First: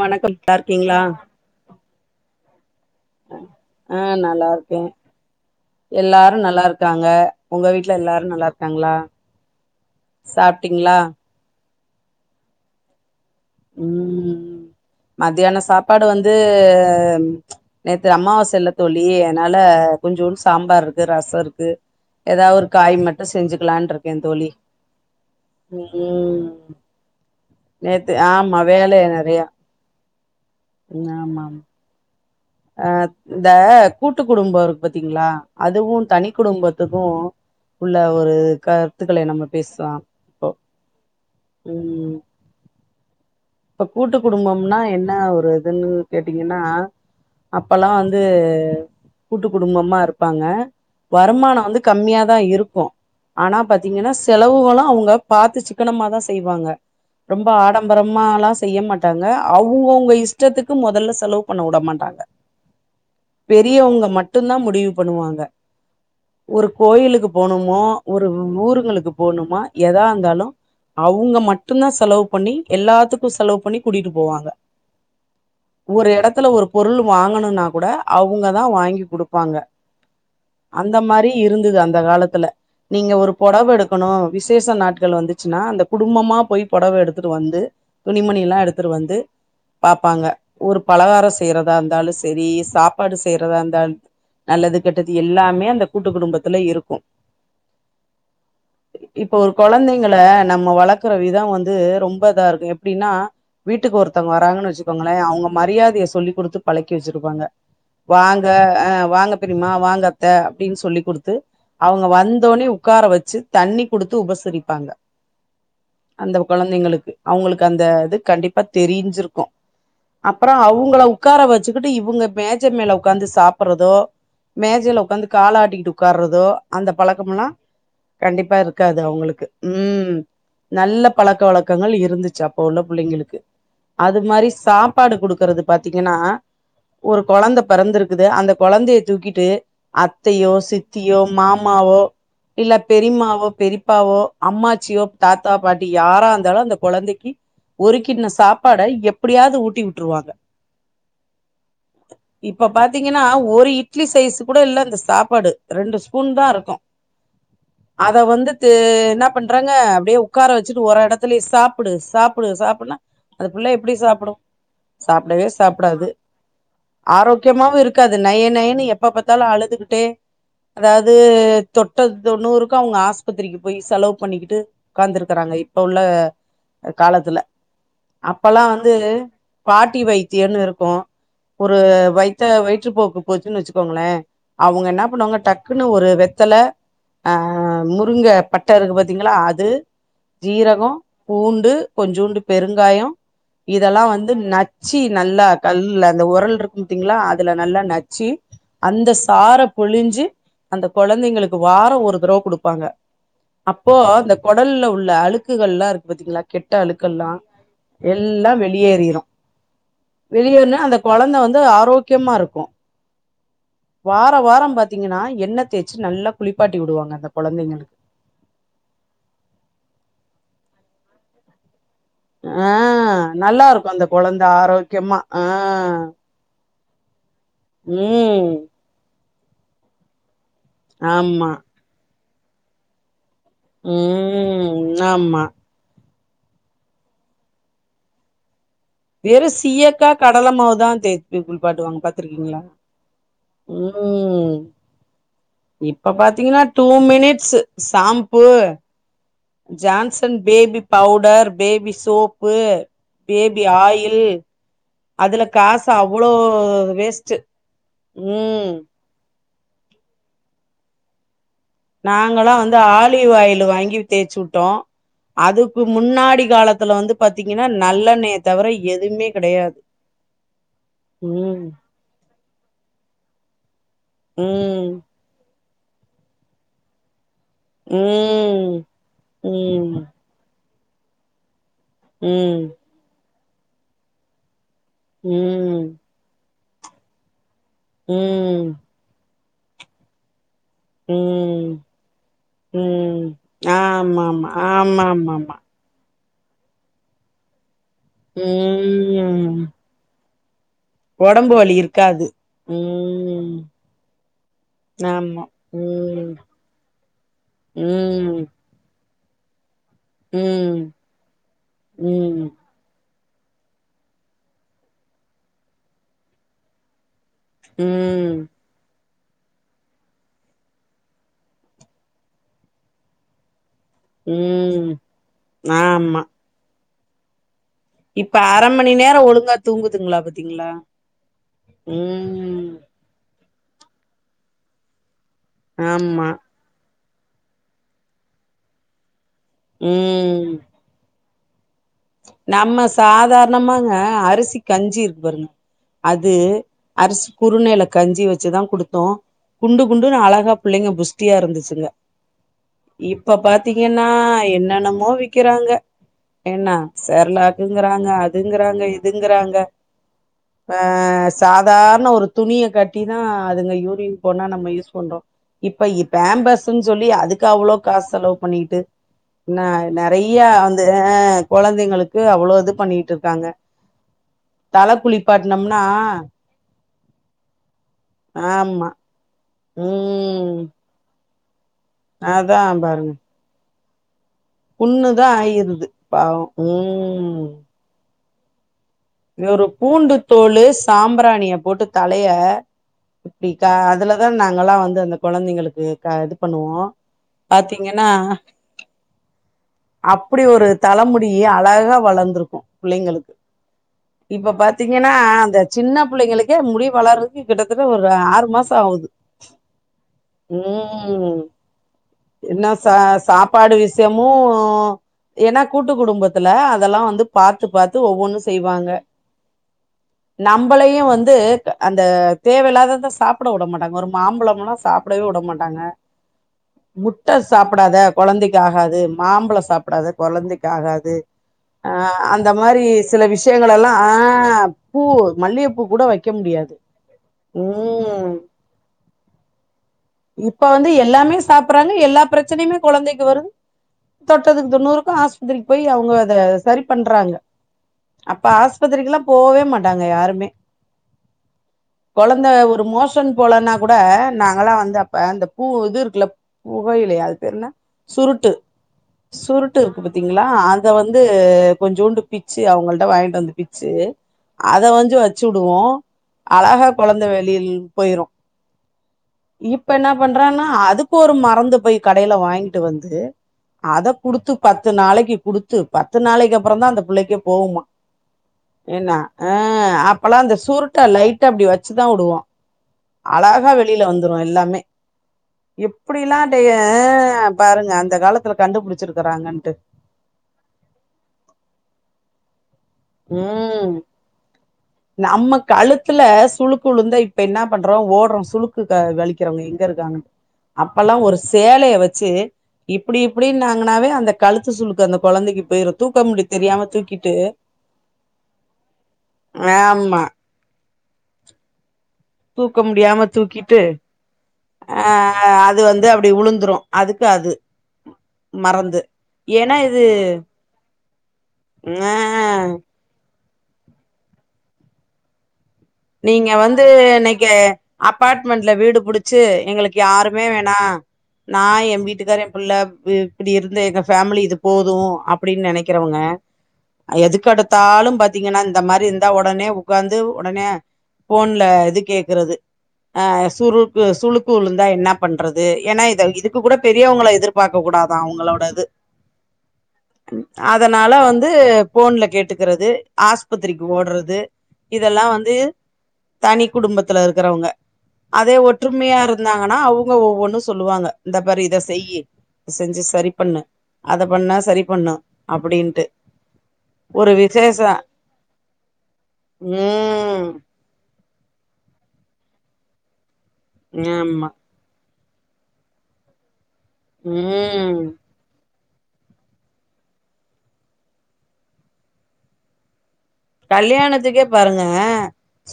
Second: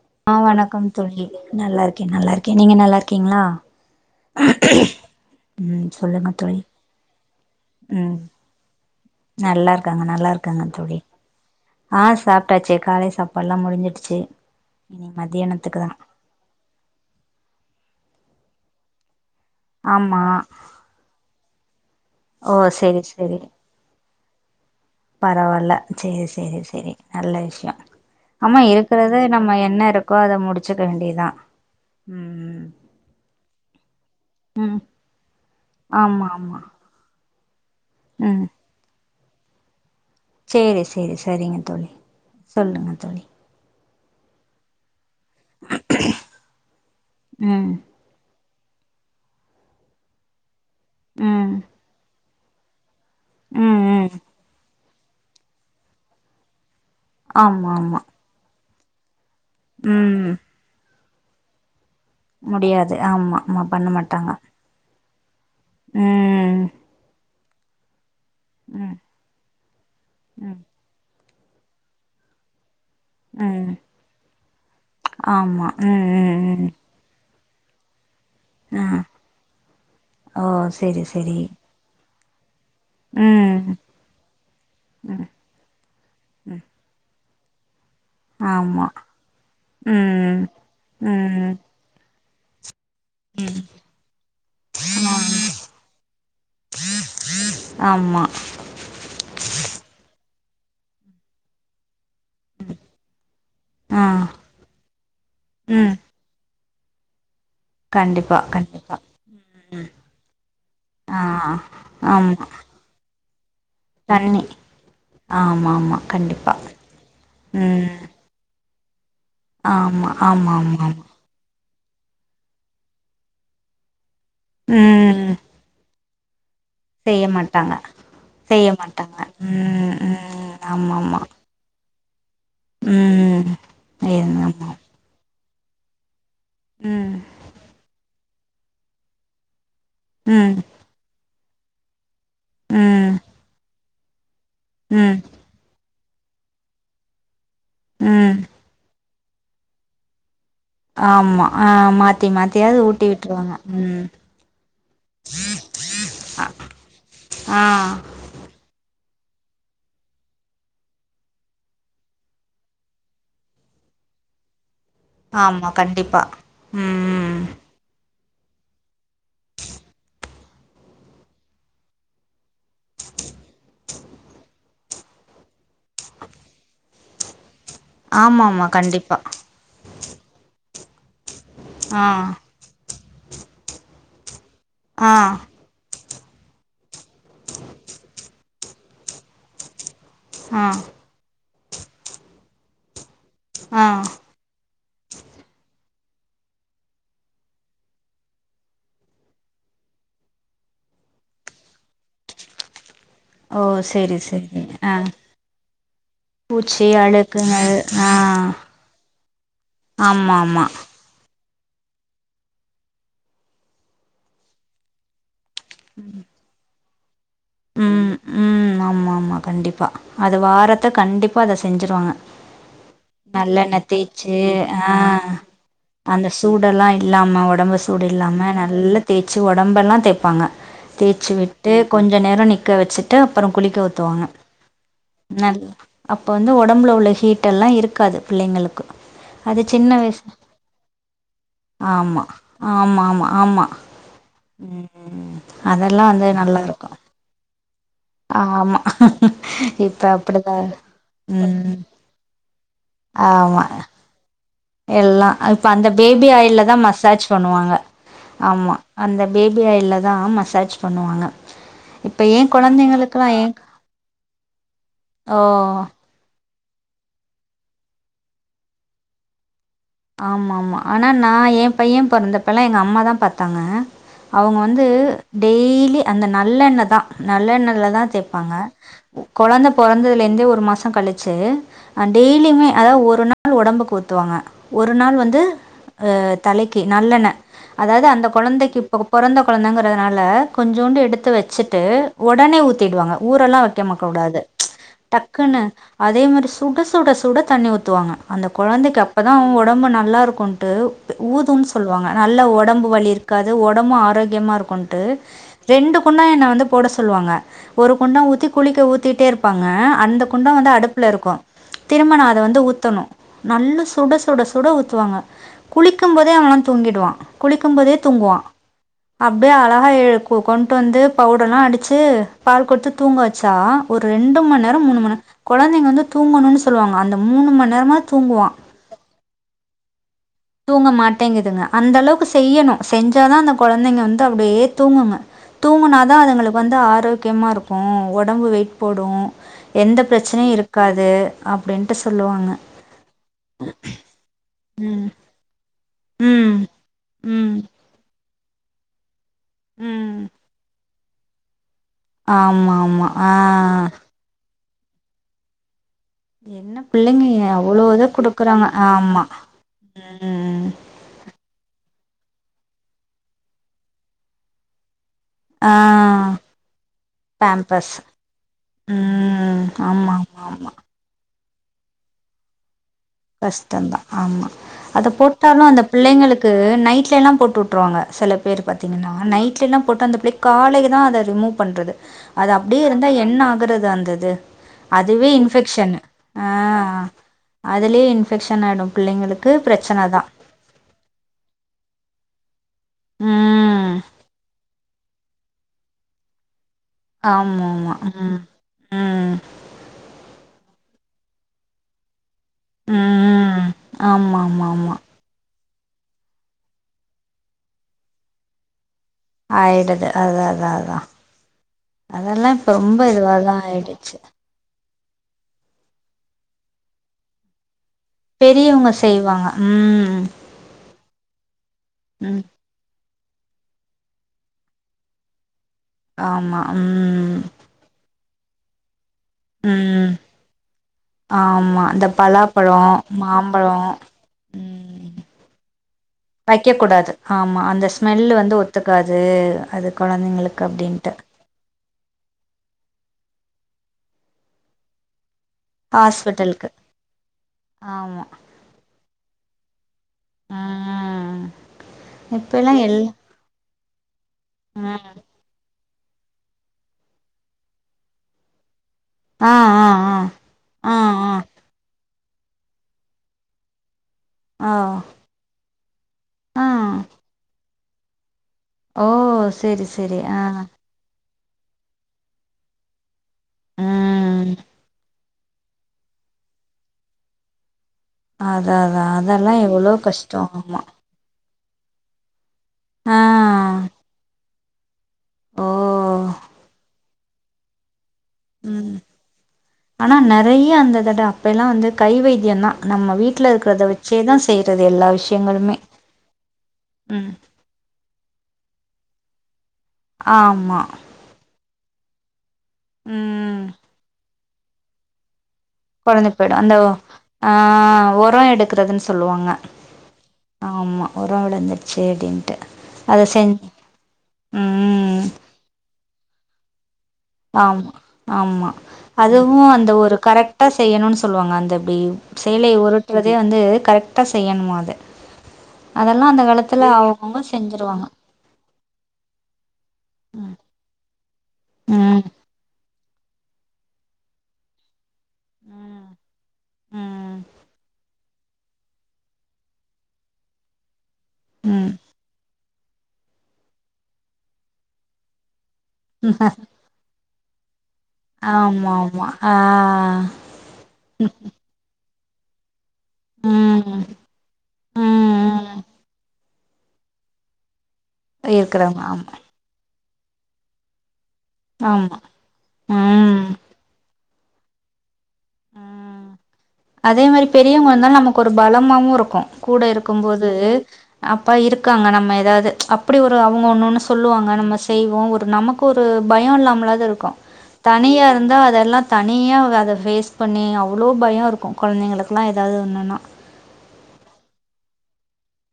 வணக்கம் ஆ நல்லா வணக்கம் இருக்கீங்களா தோழி நல்லாருக்கே நல்லாரு ஆ நல்லாருக்கே ம் சொல்லுங்க எல்லாரு தோழி நல்லாருக்காங்க உங்க வீட்ல எல்லாரு நல்லாருக்காங்ளா? நல்லாருக்காங்க நல்லாருக்காங்க தோழக ஆ சாப்டாச்சு காலை சாப் ம் மதியான மத்தியானத்துக்கு தா சாப்பாடு வந்து நேத்து அம்மாவா சல்ல தோழி அன்னால ஆமா கொஞ்சோன் சாம்பார்ருக்கு ரசொ இருக் கு எதா ஓ ஒரு காய் செரி மட்டு செரி செஞ்சுக்குலான்ருக்கே தோழி பரவால்ல சேரி ம் சேரி சேரி நல்ல விஷயோ நேத்து ஆமா வேலை இருக்கறத நெறையா நம்ம என்ன இருக்கோ அத முடிச்சக்க வேண்டியதா ம் ஆ இந்த கூட்டு குடும்போ ம் இருக்கு பாத்தீங்களா அதுவு ஆமா தனி ஆமா குடும்பத்துக்கு உள்ள ஒரு ம் க ருத்துக்கள நம்ம பேசலா. இப்போ சேரி சேரி சரிங்க தோழி ம் சொல்லுங்க தோழி இப்ப கூட்டு குடும்பம்னா என் ன ஒரு இதுன்னு கேட்டீங்கன்னா ம் அப்பல்லா வந்து அ கூட்டு குடும்பமா இருப்பாங்க ம் வருமானோ வந்து கம்மியா தா இருக்கு ஆனா ம் பாத்தீங்கன்னா ம் செலவுகளு அவுங் க பாத்து சிக்கனமாதா செய்வாங்க ரொம்ப ஆமா ஆமா ஆடம்பரமா எல்லா செய்ய மாட்டாங்க அவுங்கவுங்க ம் இஷ்டத்துக்கு மொதல்ல செலவு பண்ண உட மாட்டாங்க முடியாது ஆமா ஆமா பண்ண பெரியவங்க மாட்டாங்க மட்டுந்தா முடிவு பண்ணுவாங்க ம் ஒரு கோயிலுக்கு போணுமோ ஒரு உ ம் ஊருகளுக்கு போகணுமா எதா இருந்தாலு ம் அவுங்க மட்டும்தா செலவு பண்ணி எல்லாத்துக்கு செலவு ம் பண்ணி கூட்டிட்டு போவாங்க ஆமா ம் ஒரு எடத்துல ம் ஒரு ம் பொருளு வாங்கணுனா கூட அவங்கதா ஆ வாங்கி குடுப்பாங்க. ஓ அந்த செரி மாரி செரி இருந்தது அந்த காலத் துல நீங்க ஒரு பொடவ ம் எடுக்கணு விசேஷ நாட்கள் ம் வந்துச்சுன்னா அந்த குடும்பமா ம் போய் பொடவ எடுத் துட்டு வந்து துணிமணி எல்லா ஆமா எடுத்துட்டு வந்து பாப்பாங்க ம் ஒரு பலகாரோ ம் ம் செய்யற தா இருந்தாலு சரி சாப் ப்பாடு செய்யறதா இருந்தா நல்லது கெட்டது எல்லாமே அந்த கூட்டு குடும்பத்துல இருக்கு ஆ ஆமா இப்ப ஒரு கொழந்தைங்கள நம்ம வளக்குற விதொ வந்து ரொம் ப‌ இதா இருக்கு எப்டின்னா வீட்டுக்கு ஆ ஒருத்தங்க வராங்கன் வச்சுக்கோங்களே அவுங்க ம் மரியாதய சொல்லி குடுத்து பழக்கி வச்சிருப்பாங்க கண்டிப்பா வாங்க அ கண்டிப்பா வாங்க பெரிம்மா ம் வாங்கத்த அப்டின் சொல்லி ஆ குடுத்து அவுங்க ஆமா வந்தோன்னெ உக்கார வச்சு தண்ணி குடுத்து தண்ணி உபசரிப்பாங்க ஆமா ஆமா அந்த கண்டிப்பா கொழந்தைங்களுக்கு அவுங்களுக்கு அந்த ம் இது கண்டிப்பா தெரீஞ்சிரு ஆமா ஆமாமாமா வச்சுகிட்டு இவுங்க மேஜ மேல உக்காந்து சாப்புறதோ மேஜைல உக்காந்து ம் காலாட்டிகிட்டு உ க்கார்ரதோ அந்த செய்ய பழக்கமல்லா மாட்டாங்க கண்டிப்பா செய்ய இருக்காது மாட்டாங்க அவுங்களுக்கு ம் ஆமா நல்ல ஆமா பழக்க வழக்கங்கள் இரு ச்சு அப்ப உள்ள புள்ளெங்களுக்கு ம் அது மாரி ஆமா சாப்பாடு குடுக் குறது பத் திங்கன்னா ம் ஒரு கொழந்த பெறந்திரு க்குது அந்த கொழந்தைய தூக்கிட்டு அத்தையோ ம் சித்தியோ மா மாவோ இல்ல ம் பெரிம்மாவோ பெரிப் பாவோ அம்மாச்சியோ ம் தாத்தா பாட் டி யாரா இந்தாலு அந்த கொழந்தக்கி ஒரு கிண்ண ம் சாப்பாட எப் பிடியாது ஊட்டி விட்ருவாங்க ஆமா ஆ மாத்தி இப்ப மாத்தியாவது ஊட்டி பாத்தீங்கனா விட்டுருவாங்க ஒரு ம் இட்லி சைஸு கூட இல்ல அந்த சாப்பாடு ரெண்டு ஸ்பூன் தாருக்கு ஆ அத வந்து தே‌ என்னப் பண்றாங்க அப்டியே உக்கார வச்சுட்டு ஒரு எடத்துலே சாப்புடு சாப்புடு சாப்புட்னா அந்த புள்ள எப்பிடி சாப்புடு சாப்டவே சா கண்டிபா ம் ம் காது நய நயனு எப் ப பாத்தாலு அழுதுகிட்டே அதாது தொட்ட தொண்ணூறு க்கு அவுங்க ஆஸ்பத்திரிக்கு போய் செலவு பண்ணிகிட்டு உக்காந்துருக்காங்க இப்ப உள்ள காலத்துல ஆமா அப்பல்லா ஆமா வந்து கண்டிப்பா பாட் டிவை தியோனு இருக்கு ஒரு ஆ வயித்த வயிற்றுபோக் குபோச்சுனு வச்சுக்கோங்களே அவுங்க என்ன ஆ பண்ணுவாங்க டக்குனு ஒரு வெ த்தல ஆ முருங்க பட்ட இருக்கு பாத்தீங்களா அது ஆ ஜீரகோ பூண் டு கொஞ்சூண்டு பெருங்காயோ ஆ இதெல்லா வந்து ந ச்சி நல்லா கல்ல அந்த உரல் இருக்குபாத்திங்லா அதுல நல்லா நச்சு அந்த சார புழிஞ்சு அந்த கொழந்தைங்களுக்கு வாரோ ஒரு தரவ குடுப்பாங்க ஓ அப்போ செரி அந்த செரி கொடல்ல ஆ உள்ள அழுக்குகள்லா இருக்கு பாத்தீங்களா கெட்ட பூச்சி அழுக்கள்லா அழுக்குங்கள் ஆ எல்லா வெளியேறிரு ஆமா ஆமா வெளியொர்ல அந்த கொழ கொழந்த வந்து ஆரோக்யமா இருக்கு வார வாரோ பாத்தீங்கனா என்னத் தேச்சி நல்லா குளிப்பாட் டி விடுவாங்க உ கொழந்தைங்களுக்கு உ ஆமா ஆமா கண்டிப்பா அது வாரத் த கண்டிப்பா அத செஞ்சுரு பாங்க ஆ நல்லா நல்லண்ண இருக்கு அந்த தேச்சு கொழந்த ஆ ஆரோக்கியமா ஆ அந்த சூடெல்லா இல்லாம ஒடம்பு சூடு இல்லாம ம் நல்ல தே ச்சு ஒடம்பெல்லா தேப்பாங்கா தேச்சு ஆமா விட்டு கொஞ் ஞ்ச நேரோ நிக்க வச்சிட்டு அப்றோ குளிக்க ஊத்துவாங்க ம் ஆமா நல்லா அப்போ வந்து ஒடம்புல உள்ள ஹீட்டெல்லா இருக்காது பிள்ளைங்களு வெறு சீயக்கா கடலமாவுதா தேச்சு குளுப்பாட்டுவாங்க ஆமா பாத்துருக்கீங்களா ஆமா ஆமா ஆமா உ ம் அதெல்லா இப்ப வந்து நல்லா பாத்தீங்கனா டூ இருக்கு மினிட் ட்ஸஸு சாம்பு ஆமா இப்ப ஜான்சன் அப்படிதா பேபி பவ்டர் ம் பேபி சோப்பு ஆமா பேபி ஆயில் எல்லா அதுல இப்ப அந்த காசு பேபி அவ்ளோ ஆயில்தா மசாஜ் வேஸ்ட்டு பண்ணுவாங்க ம் ஆமா அந்த பேபி ஆயில்லதா மசாஜ் பண்ணுவாங்க இப்ப ஏ நாங்கல்லா வந்து கொழந்தைங்களுக்குலா ஆலிவ் ஏ ஆயிலு வாங்கி தேச்சு உட்டோ. ஓ அதுக்கு முன்னாடி காலத்துல வந்து பாத்தீங்கனா நல்லெண்ணெய தவிர எதுமே கெடையாது ஆமா ஆமா ஆனா நா ம் ஏன் பைய பொறந்தப்பல்லா எங்க அம்மாதா பாத் தாங்க அவுங்க வந்து ம் டெய் லி அந்த நல்லெண்ணதா நல்லெண்ணலதா தேப்பாங்க ம் ஒ கொழந்த ம் பொறந்ததுலர்ந்து ஒரு மாசோ கழிச்சு ஆ ம் டெய்லியுமே அதாவது ஒரு நா ள் ஒடம்புக்கு ஊத்துவாங்க ஒரு நாள் வந்து ம் ஆ தலக்கி நல்லெண்ண அதாவ்து அந்த ம் கொழந்தைக்கி இப்ப பொறந்த கொழந்தங்கிறதுனால கொஞ்சோண்டு எடுத்து ம் வச்சுட்டு ஒடனே ஊத்திடுவாங்க ம் ஊரெல்லா வைக்கமா கூடாது ஆமாமா ஆமாமாமா டக்குன்னு அதே மாரி சுட சுட சுட தண்ணி ஊ த்துவாங்க அந்த கொழந்தைக்கி அப்ப தா ம் ஒடம்பு நல்லா இருக்குன் ட்டு த் ஒடம்பு ஊதுன்னு வலி சொல்வாங்க இருக்காது நல்லா ஒடம்பு வலி இருக்காது ம் ஒடம்பு ஆரோக்கியமா இருக்குண்ட்டு ஆமா ரெண்டு குண்டா ம் என்ன வந்து போட சொல்வாங்க ஒரு குண்டா ம் ஊத்தி குளிக்க ஊத் திட்டே இருப்பாங்க அந்த குண்டா வந்து ம் அடுப்புல இருக்கு திரும்ப நா அத ம் வந்து ஊத்தணு நல்ல சுட சுட சுட ஊத்துவாங்க. குளிக்கும் போதே அவன்லா தூங்கிடுவா குளிக்கும்போதே ம் தூங்குவா அப்டியே அழகா எ கொ கொண்டுட் வந்து பவுடர்லா அடிச்சு பால் குட்த்து தூங்க வச்சா ஒரு ரெண்டு மணி நேரோ ம் மூணு மணி நேரோ கொழந்தைங்க வந்து ஆமா தூங்கணுன்னு சொல்வாங்க அந்த மூணு மணி நேரமாக இப்ப தூங்குவான் அர மணி நே ரோ ஒழுங்கா தூங்குதுங்களா பாத் தூங்க மாட்டேங்குதுங்க அந்த அளவுக்கு செய்யனு செஞ்சாதா அந்த கொழந்தைங்க வந்து அப்டியே தூங்குங்க தூங்குனாதா ஆமா அதுங்களுக்கு வந்து ஆரோ க்கியமா இருக்கு ஒடம்பு வெயிட் போடு எந்த ம் பிரச்சனயு இருக்காது அப் நம்ம சாதார்ணமாங்க அரிசி கஞ்சி ம் இருக்கு பாருங்க அது ம் அரசி ம் குறுனைல கஞ்சி வ ச்சுதா குடுத்தோ குண்டு குண்டுனு அழகா பிள்ளைங்க புஸ் டியா இருந்துச்சுங்க ஆமாமா ஆ னன்னமோ விக்கிறாங்க என்ன ப சர்லாக்குங்கிறாங்க அதுங்குறாங்க ஆமா இதுங்குறாங்க ம் ஆ சாதா ர்ன ஒரு துணிய கட்டிதா அதுங்க யூரியின் போனா நம்ம யூஸ் பண்றோ ஆ இப்ப இ பேம்பர்ஸ்னு சொல்லி அதுக்கு அவ்ளோ பேம்பஸ் காசு செலவு பண்ணிட்டு ந ம் ஆமா ஆமா நிறையா ஆமா வந்து ஆ கொழந்தைங்களுக்கு அவ்ளோ இது பண்ணிட் கஷ்டந்தா ஆமா அத போட்டாதா அந்த குளிப்பாட்னம்னா பிள்ளைங்களுக்கு நைட் டெல்லா போட்டு விட் விட்ருவாங்க சில பேர் ஆமா பாத்தீங்கன்னா நைட் சின்னா போட்டு அந்த பிள்ளைக்கு ம் காலே தா த ரிமூவ் பண்றது அது அதா அப்டியே பாருங்க இருந்தா என்ன ஆகுறது தா அந்தது புண்ணுதா ஆயிருது பாவோ உ அதுலே இன்ஃபெக்ஷன் ஆய்டு ஒரு பூண்டு தோலு சாம்பிராணிய போட்டு தலய இப்டிக்கா ம் அதுலதா நாங்கல்லா வந்து அந்த கொழந்தைங்களுக்கு க இது பண்ணுவோ ஆமாமா பாத்தீங்கனா ம் ம் அப்டி ஒரு தலமுடி அழகா வளந்துருக்கு கு புள்ளேங்களுக்கு ம் இப்ப ஆமாமாமா பாத்தீங்கனா அந்த சின்ன புள்ளைங்களுக்கே முடி வளர்றதுக்கு கிட்டத்தட்ட ஒரு ஆறு மாச ஆவுது ஆயிடுது அது அதா அதா ம் அதெல்லா என்ன இப்ப ச ரொம்ப இதுவாதா சாப்பாடு ஆயிடுச்சு விஷ்யமு ஏனா கூட்டு குடும்பத்துல அ தெல்லா வந்து பாத்து பாத்து ஒவ்வொன்னு செய்வாங்க பெரியவுங்க செய்வாங்க ம் து அந்த ம் தேவெல்லாதத சாப் புட உட மாட்டாங்க ஒரு மாம்பழமுல்லா சாப்புடவே உடமாட் டாங்க ஆமா முட்ட ம் சாப்புடாத கொழந்தைக்கு ஆகாது மாம்பழ ம் சாப்டாத கொழந்தைக்கு ஆகாது ஆமா ஆ இந்த அந்த மாரி பலாப்பழோ சில மாம்பழோ விஷ்யங்களெல்லா ஆ பூ ம் மல்லியப்பூ கூட வக்க முடியாது வைக்க கூடாது ஆமா அந்த ஸ்மெல்லு ம் வந்து ஒத்துக்காது அது கொழந்தைங்களுக்கு இப்ப வந்து அப்டின்ட்டு எல்லாமே சாப்புறாங்க எல்லா பிரச்சனயுமே கொழந்தைக்கு வருது தொட்டதுக்கு தொண்ணூறுக்கு ஆஸ் பத்திரிக்கு போய் அவுங்க அத ஹாஸ்பிட்டலுக்கு சரி பண்றாங்க ஆமா அப்ப ஆஸ்பத்திரிக்குல்லா போவே மாட்டாங்க யாருமே ம் கொழந்த இப்பெல்லா ஒரு எல் மோஷன் போலனா கூட நாங்களா வந்த ம் அப் பூ இது இருக்குல புகையிலயா அது பேர் என்ன சுருட்டு ஆ சுருட்டு ஆ இருக்கு ஆ பாத்தீங்ளா அத ஆ வந்து ஆ கொஞ்சூண்டு பிச்சு அவுங்கள்ட்ட வாங்கிட்டு வந்து பிச்சு ஆ அத வஞ்சு வச்சுடுவோ ஆ அழகா கொழந்த வெளியில் போயிரு ஓ செரி ப என்ன செரி ஆ பண்றான்னா அதுக் கு ஒரு மரந்து போய் கடைல வாங்கிட்டு வந்து அத குடுத்து ம் பத்து நாளக்கி குடுத்து பத்து நாளைக்கப்பறந்தா அந்த புள்ளைக்கே போவுமா அதா அதா என்ன அதெல்லா அ எவ்ளோ அப்பல்லா கஷ்டோ இந்த ஆமா சுருட்ட லைட் ட அப்டி வச்சுதா வுடுவோ ஆ அழகா வெளில வந்துரு எல்லாமே ஓ எப்பிடில்லா டைய ஆ பாருங்க அந் ம் ஆனா நெறைய அந்த தட அப்ப எல்லா வந்து கை வைத்தியந்தா நம்ம வீட்ல இருக்கிறத ம் வச்சே தா செய்றது எல்லா நம்ம விஷயங்களுமே கழுத்துல சுளுக்கு உழுந்தா ம் இப்ப என்ன பண்றோ ஓடுறோ சுளுக்குக்கு வலிக்கிறவங்க எங்க இருக்காங்கன்னு. ஆமா அப்பல்லா ஒரு சேலைய வச்சு இப்டி ம் இப்டினாங்கனாவே அந்த கழுத்து சுளுக்கு அந்த கொழந்தைக்கி போயிரு தூக்க கொழஞ்சு முடி போயிடு அந்த தெரியாம தூக்கிட்டு ஆ ஒரோ எடுக்கறதுன்னு சொல்லுவாங்க ஆமா ஆமா ஒரோ விழுந்துருச்சு அப்டின் தூக்க முடியாம தூக்கிட்டு ஆ ம் அது வந்து அப்டி உழுந்துரு ஆமா ஆமா அதுவு ஏன்னா அந்த இது ஒரு கரெக்டா செய்யணுன்னு சொல்லுவாங்க அந்த இப்டி ஆ சேலைய உருட்ற து வந்து கரெக்டா செய்யணுமா அது அதெல்லா அந்த நீங்க வந்து காலத்துல அவங்கவுங்க இன்னைக்கி செஞ்சிருவாங்க அப்பார்ட்மெண்ட்ல வீடு புடிச்சு எங்களுக்கு யாருமே ம் வேணா நா என் ம் வீட்டுக்காரு ஏன் புள்ள வீ இப்டி இருந்த எங்க ஃபேமிலி இது போது அப் பிடின்னு ம் நெனைக்கிறவங்க அ ம் எதுக்கு எடுத்தாலு ப பாத்தீங்கன்னா இந்த மாரி இருந்தா ஒடனே உக்காந்து ஒடனே ஃபோன்ல ம் இது கேக்குறது ஆ சுருக்கு சுளுக்கு உழுந்தா என்னா பண்ற து ஏன்னா இத இதுக்கு கூட பெரியவங்கள எதிர் பாக்ககூடாதா அவங்களோட இது ஆமா ஆமா ஆ ம் அதனால வந்து போன்ல கேட்டுக்கிறது ஆஸ்பத்திரிக்கு ம் ஓடுறது ம் இதெல்லா வந்து ம் தனிக் குடும்பத்துல இருக்கறவங்க அதே இருக்குறவங்க ஒற்றுமையா ஆமா இருந்தாங்கன்னா அவு ங்க ஒவ்வொன்னு சொல்லுவாங்க இந்தா பாரு இத செய்யி ஆமா செஞ்சு சரி ம் பண்ணு அத பண்ணா சரி பண்ணு அப்டின்ட்டு ம் அதே ஒரு மாரி விசேஷ பெரியவங்க இருந்தா நமக்கு ஒரு பலமாவு இருக்கு கூட இருக்கும்போது ம் அப்பா இருக்காங்க நம்ம எதாவது அப்படி ஒ ரு அவங்க ஒன்னுன்னு ஆமா சொல்லுவாங்க நம்ம செய்வோ ஒ ரு நமக்கு ஒரு பயோ இல்லாம இல்லாது இருக்கு ம் தனியா இருந்தா அதெல்லா தனியா அவக அத ஃபேஸ் பண்ணி அவ்ளோ பயம் இருக் கும் குழந்தைங்களுக்கலா ஏதாவது ஒன்னுன்னா கல்யாணத்துக்கே பாருங்க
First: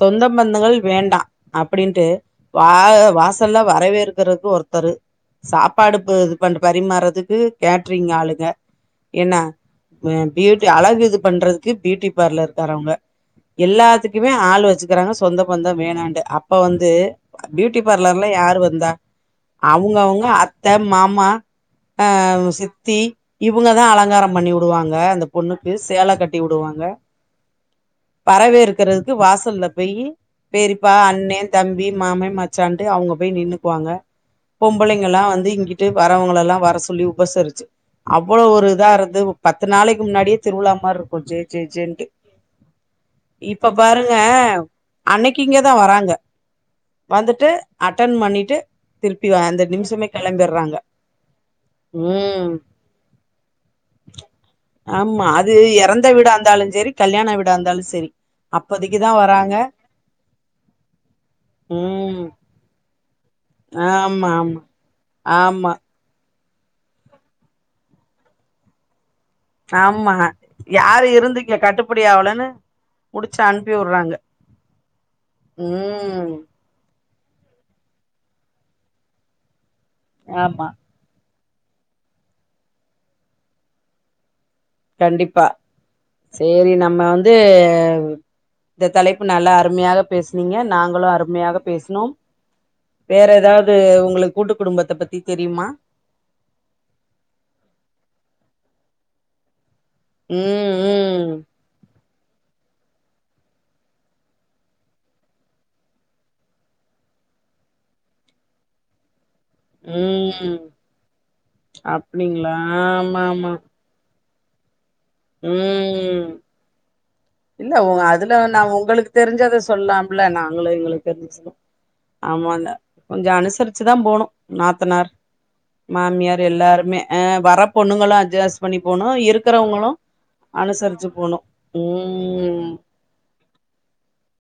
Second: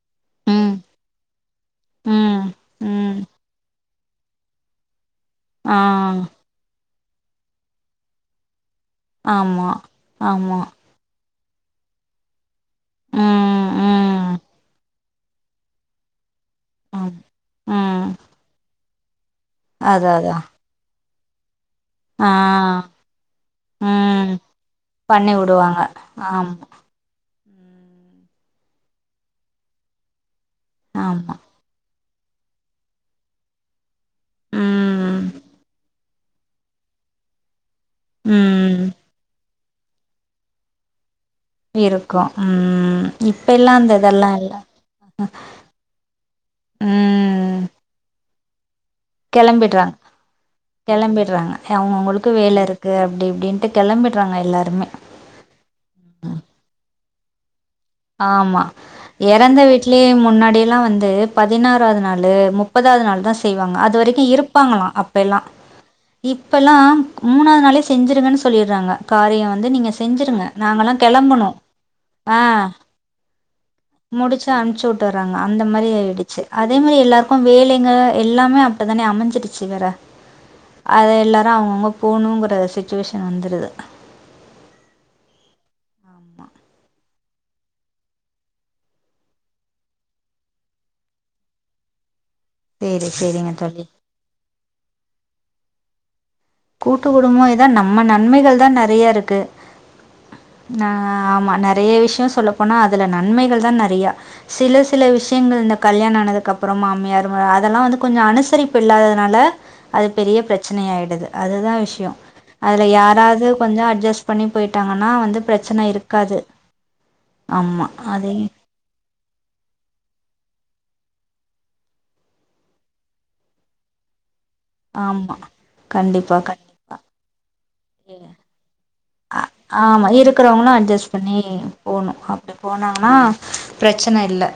சொந்த ம் பந்தங்கள் வேண்டா அப்டின்ட்டு ம் வா ம் வாசல்ல வரவேற்ப் தருக்கு ஒருத்தரு ஆ சாப்பாடுக்கு இது பண்ட் பரிமாறத் இதுக்கு கேட்ரிங் ஆளுங்க என்ன ஆமா ம் ஆமா பியூட் அழகு இதுக் பண்றதுக்கு பியூட்டி பார்லர் தரவங்க ம் எல்லாத்துக்குமே ம் ஆளு வச்சு இருக்கறாங்க சொந்த பந்த வேணாண்டு அப் இப்ப வந்து ஆம் பியூட்டி ம் பார்லர்லா யாரு வந்தா அவுங்க அதா அவங்க அதா அத்த மாம் மா அ ஆ ம் சித்தி இவுங்கதா அலங்கார ம் பண்ணி வுடுவாங்க அந்த பண்ணி பொண்ணுக்கு விடுவாங்க சேல கட்டி ஆமா வுடுவாங்க. ம் பறவே இருக்கறதுக்கு வாசல்ல போயி பெரிப்பா ஆமா அண்ணே தம்பி மாமே மச்சான்ட்டு அவுங்க போய் நின்னுக்குவாங்க பொம்பளைங்க எல்லா ம் வந்து இங்கிட்டு வரவங்கள எல்லா வர சொல்லி உபசரிசசு. அவ்வள ஒரு ம் இதா இருந்து உ பத்து நாளைக்கு முன்னாடியே திருவிழா மாரி இருக் ஜே ஜே ஜெண்ட்டு இருக்கு ம் எல்லா இப்ப அந்த பாருங்க இதெல்லா இல்ல அன்னைக்கு இங்கதா வராங்க வந்துட்டு அட்டன் பண்ணிட்டு திருப்பி அந்த கிளம்படுறாங்க நிமிஷமே கெளம்பிட்றாங்க கிளம்படுறாங்க அவங்கவுங்களுக்கு ம் வேல இருக்கு அப்டி இப்டின்ட்டு கிளம்படுறாங்க எல்லாருமே ஆமா அது எறந்த வீடா இருந்தாலு செரி கல்யாண வீட இந்தாலும் ச ஆமா இறந்த வீட்லயே முன்னாடிய எல்லாம் வந்து பதினாறாவது ம் நாளு முப்பதாவது நாள்தா செய்வாங்க அது ஆமா வரைக்கும் ஆமா இருப்பாங்களா அப்ப எல்லா ஆமா இப்பல்லாம் மூணாவது நாளே செஞ்சிருவேன் சொல்லிறாங்க காரியம் வந்து நீங்க ஆமா செஞ்சுருங்க நாங்கல்லாம் யாரு இருந்து களம்பனும் இங்க கட்டுப்படி ஆவலன்னு ஆஹ முடிச்சு அனுப்பி வுட்றாங்க முடிச்சு அன்ப்ச்சு வுட்டுறாங்க அந்த மாரி ம் ஆயிடுச்சு அதே மாரி எல்லாருக்கும் வேலைங்க எல்லாமே அப்படித்தானே அமைஞ்சிருச்சு வேற ஆமா அத எல்லாத் அ அவுங்கவுங்க போணுங்கற சுச்சுவேஷன் வந்துருது. கண்டிப்பா ஆமா சேரி நம்ம வந்து இந்த தலைப்பு நல்லா அருமையாக பேசனீங்க நாங்களும் அருமையாக பேசனோம். சேரி வேற சேரிங்க எதாவது தோழி உங்களுக் கூட்டு குடும்பத்த பத்தி தெரியுமா கூட்டு குடும்போ இத நம்ம நன்மைகள் தா நறியா இருக்கு நா ம் ஆமா நெறைய விஷ்யோஸ் சொல்லப்போனா அதுல நன்மைகள் தா நறியா சில சில விஷயங்கள் இந்த கல்யாண ஆனதுக்கு அப்புறமா மாமியாருங்க அதெல்லா வந்து கொஞ்ச அனுசரிப்பு இல்லாததுனால அது ம் பெரிய ம் பிரச்சினை ஆயிடுது அதுதா விஷ்யோ அப்டிங்களா அதுல ஆமா யாராவுது ஆமா கொஞ்ச அ அஜேஸ் பண்ணி போயிட் ட்டாங்கன்னா வந்து பிரச்சன்ன ம் இருக்காது இல்ல ஆமா. உ அதே அதுல நா உங்களுக் தெரிஞ்சத சொல்லாமுல்ல நாங்குளு எங்குளு தெரிஞ்ச ஆமாங்க கொஞ்ச அனுசரிச்சுதா போனு நாத்துனார் ஆமா. கண்டிப்பா, மாமியார் கண்டிப்பா. எல்லாருமே அ வர பொண்ணுங்களு எ அஜேஸ் பண்ணி போனு அ இருக்கறவங்களு ஆமா. அனுசரிச்சு போனு உம் ஆமா அப்டி போனாங்கனா பிரச்சன்ன இல்ல